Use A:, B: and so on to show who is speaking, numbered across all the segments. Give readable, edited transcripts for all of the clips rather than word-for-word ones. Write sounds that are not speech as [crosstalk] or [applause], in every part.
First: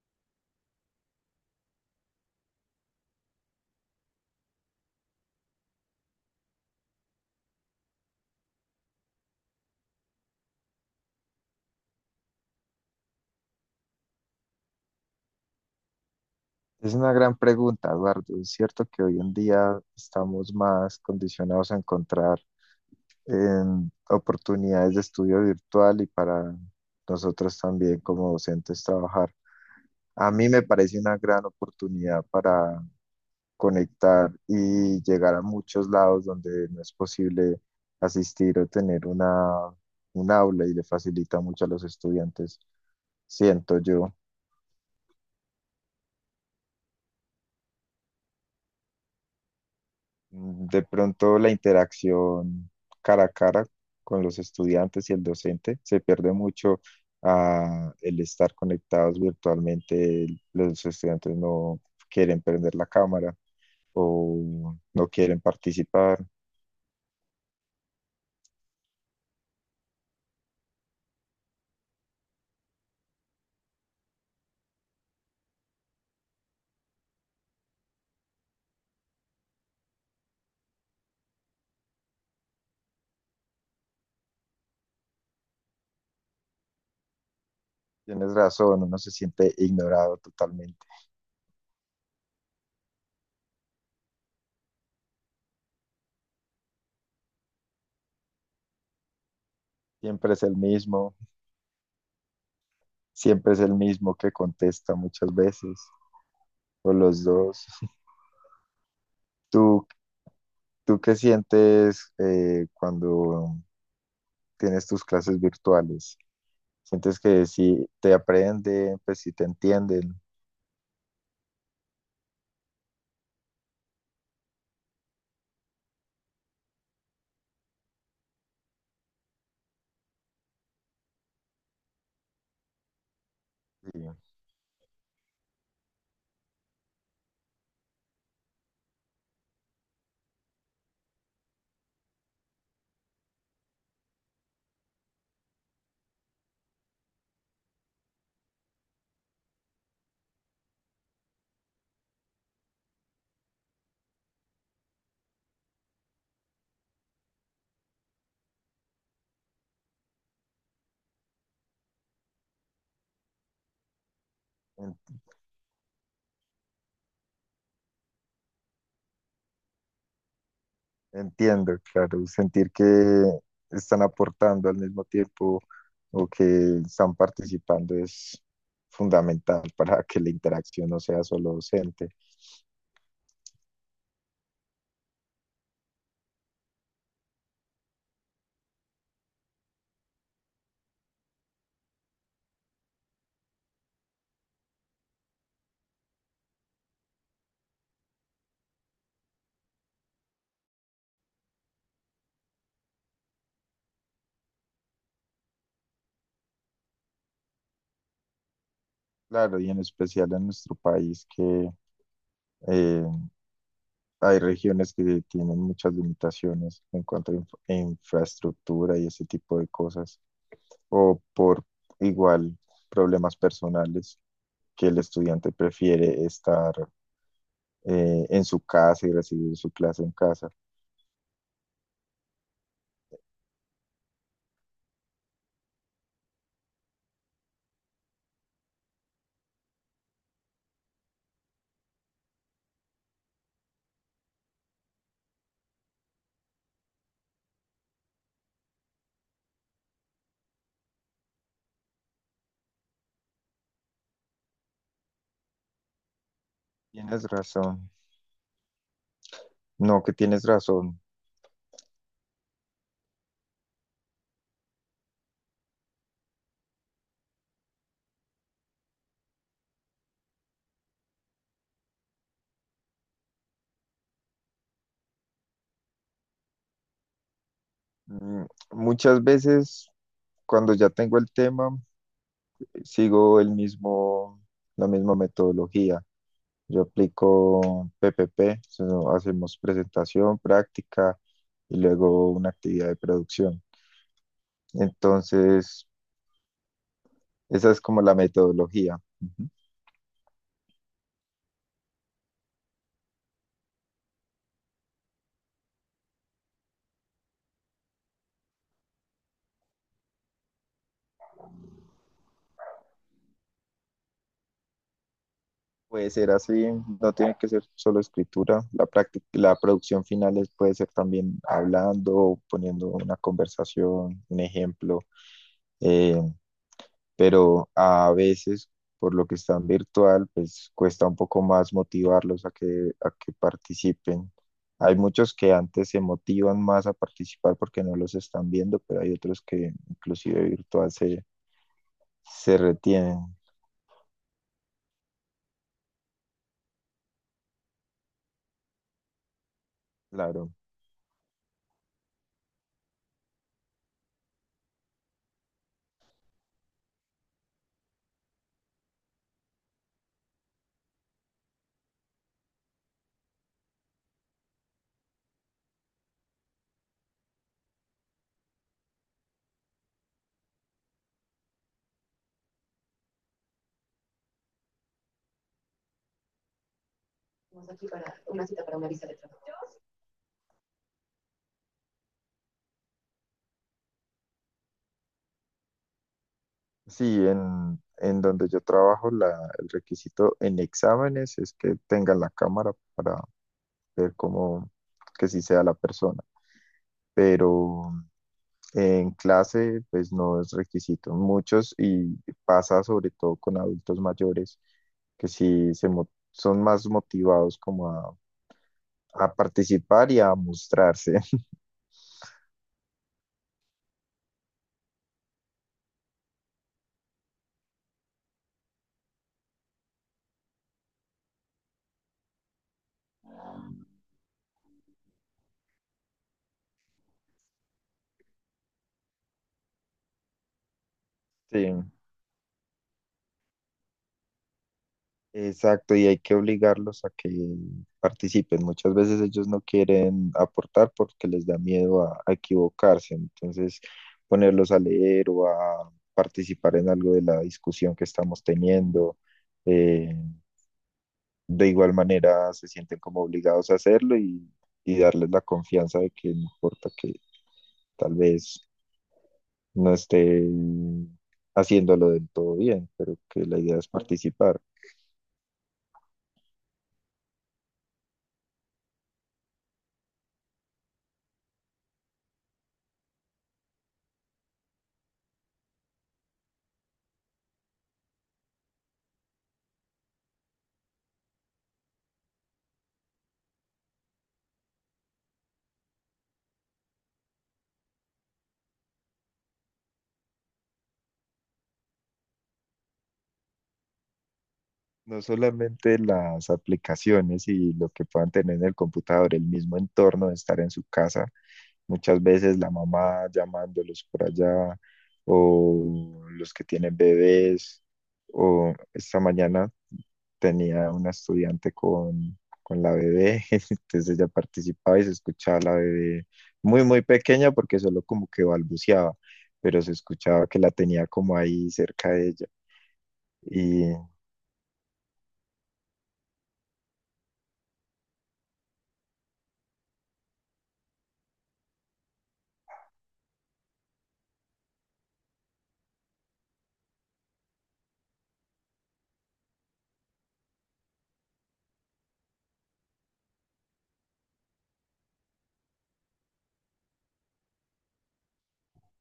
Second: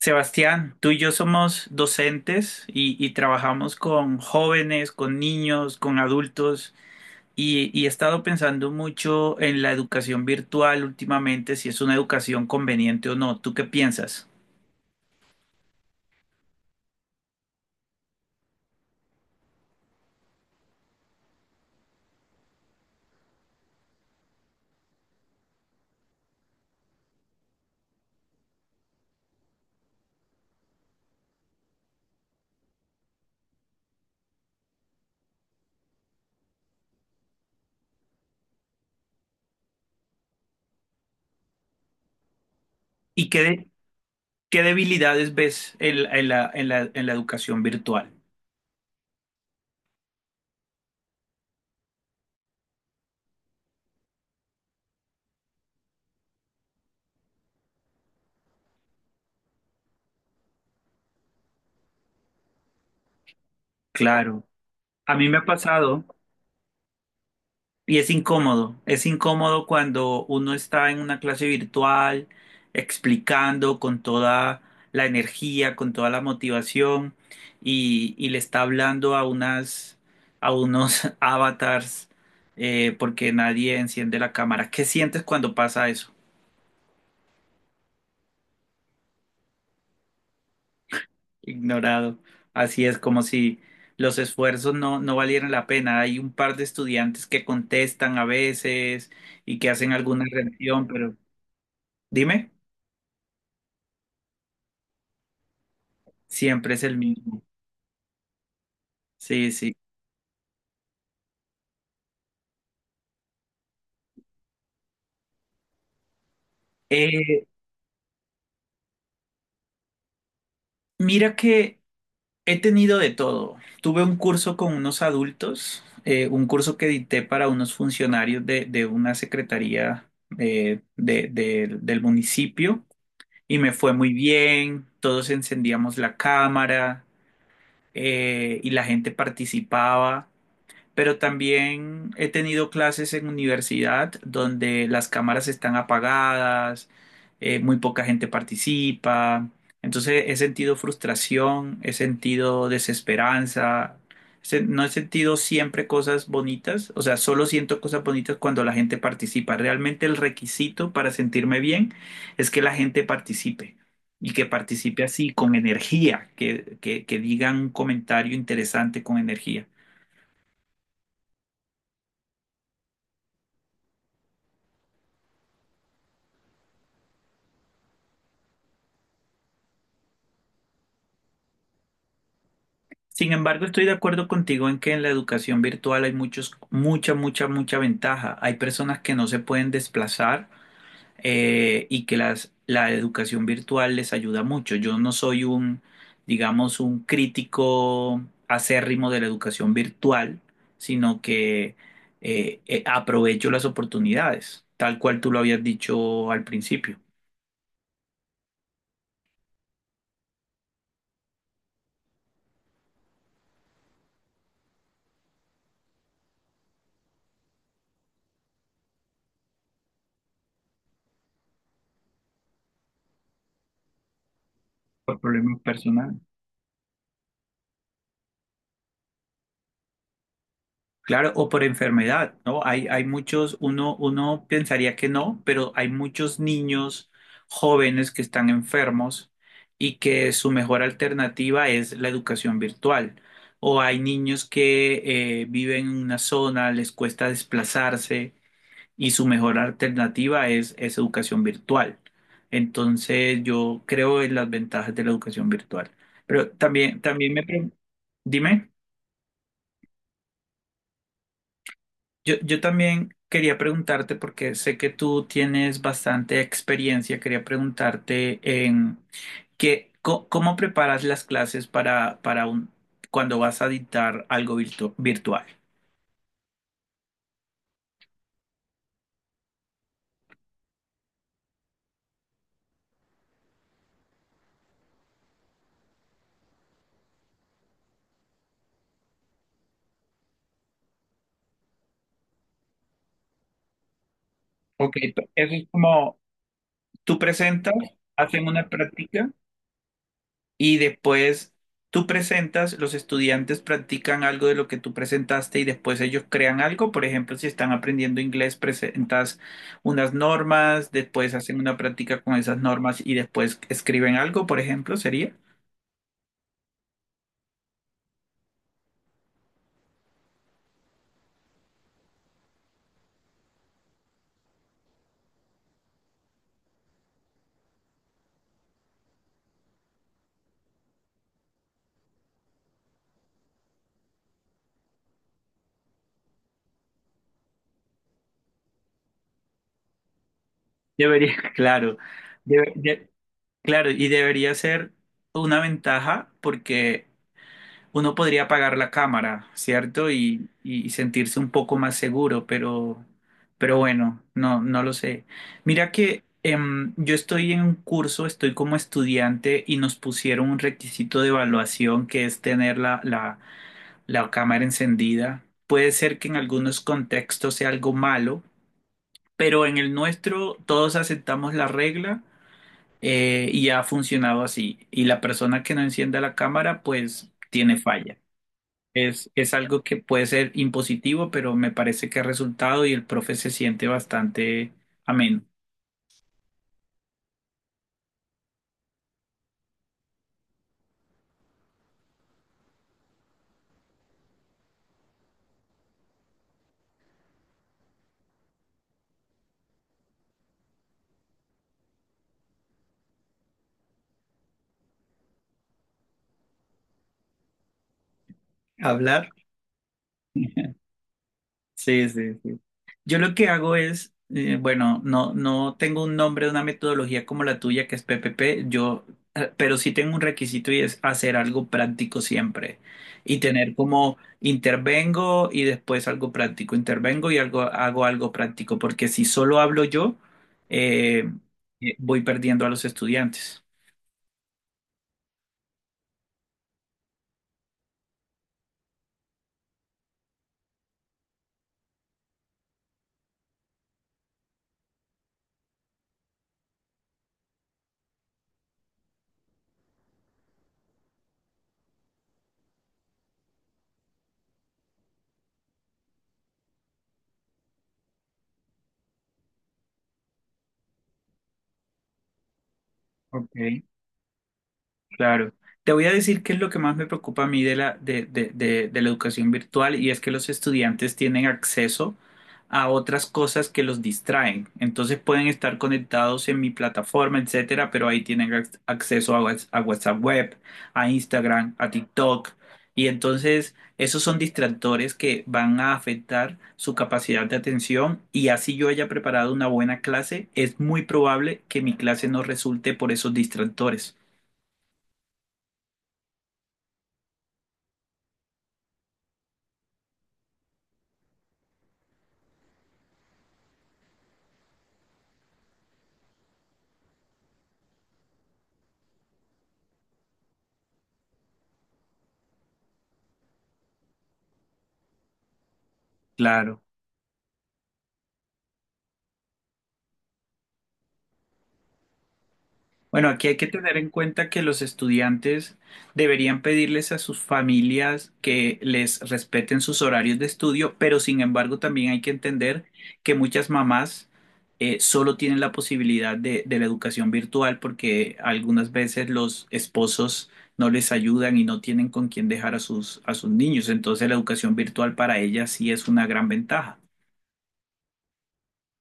A: Sebastián, tú y yo somos docentes y trabajamos con jóvenes, con niños, con adultos y he estado pensando mucho en la educación virtual últimamente, si es una educación conveniente o no. ¿Tú qué piensas?
B: Es una gran pregunta, Eduardo. Es cierto que hoy en día estamos más condicionados a encontrar oportunidades de estudio virtual y para nosotros también como docentes trabajar. A mí me parece una gran oportunidad para conectar y llegar a muchos lados donde no es posible asistir o tener una, un aula y le facilita mucho a los estudiantes,
A: ¿Y
B: siento yo.
A: qué debilidades ves en la educación virtual?
B: De pronto la interacción cara a cara con los estudiantes y el docente se pierde mucho el estar conectados virtualmente. Los estudiantes no quieren prender la cámara
A: Claro,
B: o no
A: a mí me
B: quieren
A: ha pasado.
B: participar.
A: Y es incómodo cuando uno está en una clase virtual explicando con toda la energía, con toda la motivación y le está hablando a a unos [laughs] avatars porque nadie enciende la cámara. ¿Qué sientes cuando pasa eso?
B: Tienes razón, uno se siente ignorado totalmente.
A: Ignorado. Así es como si los esfuerzos no valieran la pena. Hay un par de estudiantes que contestan a veces y que hacen alguna
B: Siempre es el
A: reacción,
B: mismo,
A: pero dime.
B: siempre es el mismo que contesta muchas veces,
A: Siempre es
B: o
A: el
B: los
A: mismo.
B: dos. [laughs]
A: Sí, sí.
B: ¿Tú, tú qué sientes cuando tienes tus clases virtuales? ¿Sientes que
A: Eh,
B: sí te aprenden, pues sí te entienden?
A: mira que he tenido de todo. Tuve un curso con unos adultos, un curso que dicté para unos funcionarios de una secretaría del municipio y me fue muy
B: Y
A: bien. Todos encendíamos la cámara, y la gente participaba. Pero también he tenido clases en universidad donde las cámaras están apagadas, muy poca gente participa. Entonces he sentido frustración, he sentido desesperanza, no he sentido siempre cosas bonitas, o sea, solo siento cosas bonitas cuando la gente participa. Realmente el requisito para sentirme bien es que la gente participe. Y que
B: en-
A: participe así, con energía, que digan un comentario interesante con energía.
B: entiendo, claro, sentir que están aportando al mismo tiempo o que están participando es fundamental [laughs] para que la interacción no sea solo docente.
A: Sin embargo, estoy de acuerdo contigo en que en la educación virtual hay mucha ventaja. Hay personas que no se pueden desplazar y que la educación virtual les ayuda mucho. Yo no soy digamos, un crítico acérrimo de la educación virtual, sino que aprovecho las oportunidades, tal cual tú lo habías dicho al principio,
B: Claro, y en especial en nuestro país que eh, hay regiones que tienen muchas limitaciones en cuanto a infraestructura y ese tipo de cosas, o por igual problemas personales que el
A: por
B: estudiante
A: problemas personales.
B: prefiere estar en su casa y recibir su clase en casa.
A: Claro, o por enfermedad, ¿no? Hay muchos, uno pensaría que no, pero hay muchos niños jóvenes que están enfermos y que su mejor alternativa es la educación virtual. O hay niños que viven en una zona, les cuesta desplazarse y su mejor alternativa es educación virtual. Entonces, yo creo en las ventajas de la educación virtual. Pero también,
B: Tienes
A: también
B: razón.
A: dime.
B: No, que tienes razón.
A: Yo también quería preguntarte, porque sé que tú tienes bastante experiencia, quería preguntarte en que, cómo preparas las clases para un, cuando vas a dictar algo virtual.
B: Mm, Muchas veces cuando ya tengo el tema, sigo el mismo, la misma metodología. Yo aplico PPP, so, hacemos presentación, práctica y luego una actividad de producción.
A: Ok, eso es
B: Entonces,
A: como tú
B: esa
A: presentas,
B: es como la
A: hacen una
B: metodología.
A: práctica.
B: Ujú.
A: Y después tú presentas, los estudiantes practican algo de lo que tú presentaste y después ellos crean algo. Por ejemplo, si están aprendiendo inglés, presentas unas normas, después hacen una práctica con esas normas y después escriben algo, por ejemplo, sería.
B: Puede ser así, no tiene que ser solo escritura. La práctica, la producción final puede ser también hablando, poniendo una conversación, un ejemplo. eh, pero a veces, por lo que están virtual, pues cuesta un poco más motivarlos a que participen. Hay muchos que antes se motivan más a participar porque no los están viendo, pero hay otros que inclusive virtual se,
A: Debería, [laughs] claro,
B: se
A: debe- de-
B: retienen.
A: claro, y debería ser una ventaja porque uno podría apagar la cámara, ¿cierto? Y,
B: Claro.
A: y sentirse un poco más seguro, pero bueno, no lo sé. Mira que yo estoy en un curso, estoy como estudiante y nos pusieron un requisito de evaluación que es tener la cámara encendida. Puede ser que en algunos contextos sea algo malo, pero en el nuestro todos aceptamos la regla, y ha funcionado así. Y la persona que no encienda la cámara, pues tiene falla. Es algo que puede ser impositivo, pero me parece que ha resultado y el profe se siente bastante ameno.
B: Sí, en donde yo trabajo, la, el requisito en exámenes es que tengan la cámara para ver cómo, que sí sea la persona. Pero en clase, pues no es requisito. Muchos, y pasa sobre todo con adultos mayores, que sí se son más motivados como
A: Hablar.
B: a participar y a mostrarse. [laughs]
A: Sí, sí, sí. Yo lo que hago es, bueno, no tengo un nombre, una metodología como la tuya, que es PPP, yo, pero sí tengo un requisito y es hacer algo práctico siempre y tener como intervengo y después algo práctico, intervengo y algo, hago algo práctico, porque si solo hablo yo, eh,
B: Sí,
A: voy perdiendo a los estudiantes.
B: exacto, y hay que obligarlos a que participen. Muchas veces ellos no quieren aportar porque les da miedo a equivocarse. Entonces, ponerlos a leer o a participar en algo de la discusión que estamos teniendo. eh, de igual manera se sienten como obligados a hacerlo y darles la confianza de que no importa que tal vez no esté haciéndolo del todo bien, pero que la idea
A: Ok,
B: es participar.
A: claro. Te voy a decir qué es lo que más me preocupa a mí de de la educación virtual y es que los estudiantes tienen acceso a otras cosas que los distraen. Entonces pueden estar conectados en mi plataforma, etcétera, pero ahí tienen acceso a, a WhatsApp Web, a Instagram, a TikTok. Y entonces esos son distractores que van a afectar su capacidad de atención y así yo haya preparado una buena clase, es muy probable que mi clase no resulte por esos distractores.
B: No solamente las aplicaciones y lo que puedan tener en el computador, el mismo entorno de estar en su casa, muchas veces la mamá llamándolos por allá o los que tienen bebés o esta mañana tenía una estudiante con la bebé, [laughs] entonces ella participaba y se escuchaba la bebé
A: Claro.
B: muy, muy pequeña porque solo como que balbuceaba, pero se escuchaba que la tenía como ahí cerca de ella.
A: Bueno, aquí hay que
B: Y
A: tener en cuenta que los estudiantes deberían pedirles a sus familias que les respeten sus horarios de estudio, pero sin embargo también hay que entender que muchas mamás solo tienen la posibilidad de la educación virtual porque algunas veces los esposos no les ayudan y no tienen con quién dejar a a sus niños. Entonces la educación virtual para ellas sí es una gran ventaja.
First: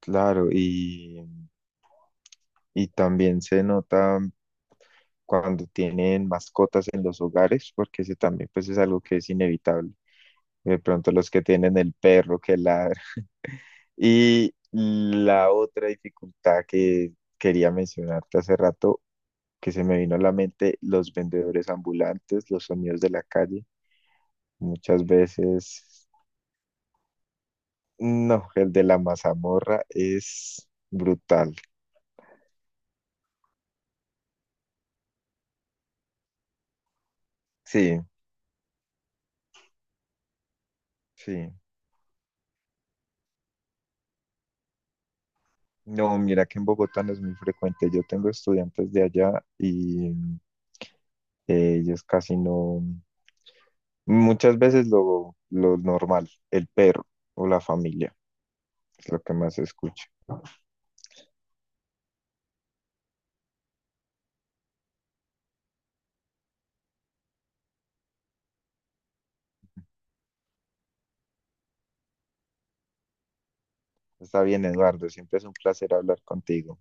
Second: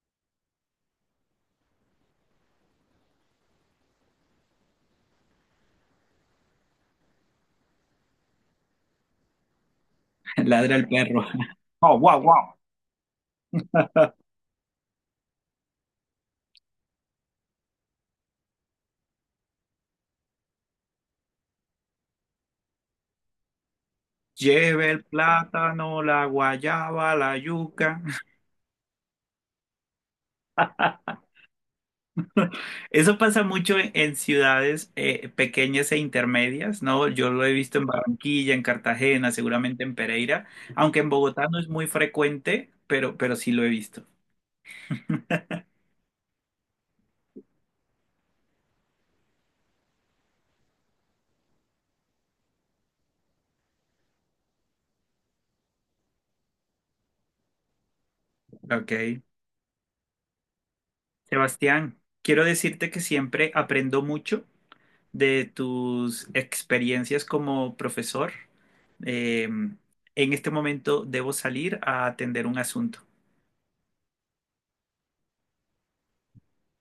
B: claro, y también se nota cuando tienen mascotas en los hogares, porque ese también pues es algo que es inevitable.
A: [laughs] Ladra
B: De
A: el
B: pronto
A: perro.
B: los que
A: [laughs]
B: tienen el
A: Oh, wow,
B: perro
A: wow.
B: que ladra. [laughs] Y la otra dificultad que quería mencionarte hace rato, que se me vino a la mente, los vendedores ambulantes, los sonidos de la calle.
A: Lleve el
B: Muchas
A: plátano,
B: veces,
A: la guayaba, la yuca.
B: no, el de la mazamorra es brutal.
A: [laughs] Eso pasa mucho en ciudades pequeñas e intermedias, ¿no? Yo lo he visto en
B: Sí,
A: Barranquilla, en Cartagena, seguramente en Pereira, aunque en Bogotá
B: sí.
A: no es muy frecuente, pero sí lo he visto.
B: No, mira que en Bogotá no es muy frecuente. Yo tengo estudiantes de allá y ellos casi no. Muchas veces lo normal, el perro o la familia, es lo
A: Ok.
B: que más se escucha.
A: Sebastián, quiero decirte que siempre aprendo mucho de tus experiencias como profesor. Eh, en este momento debo salir a atender un asunto.
B: Está bien, Eduardo, siempre es un placer hablar contigo.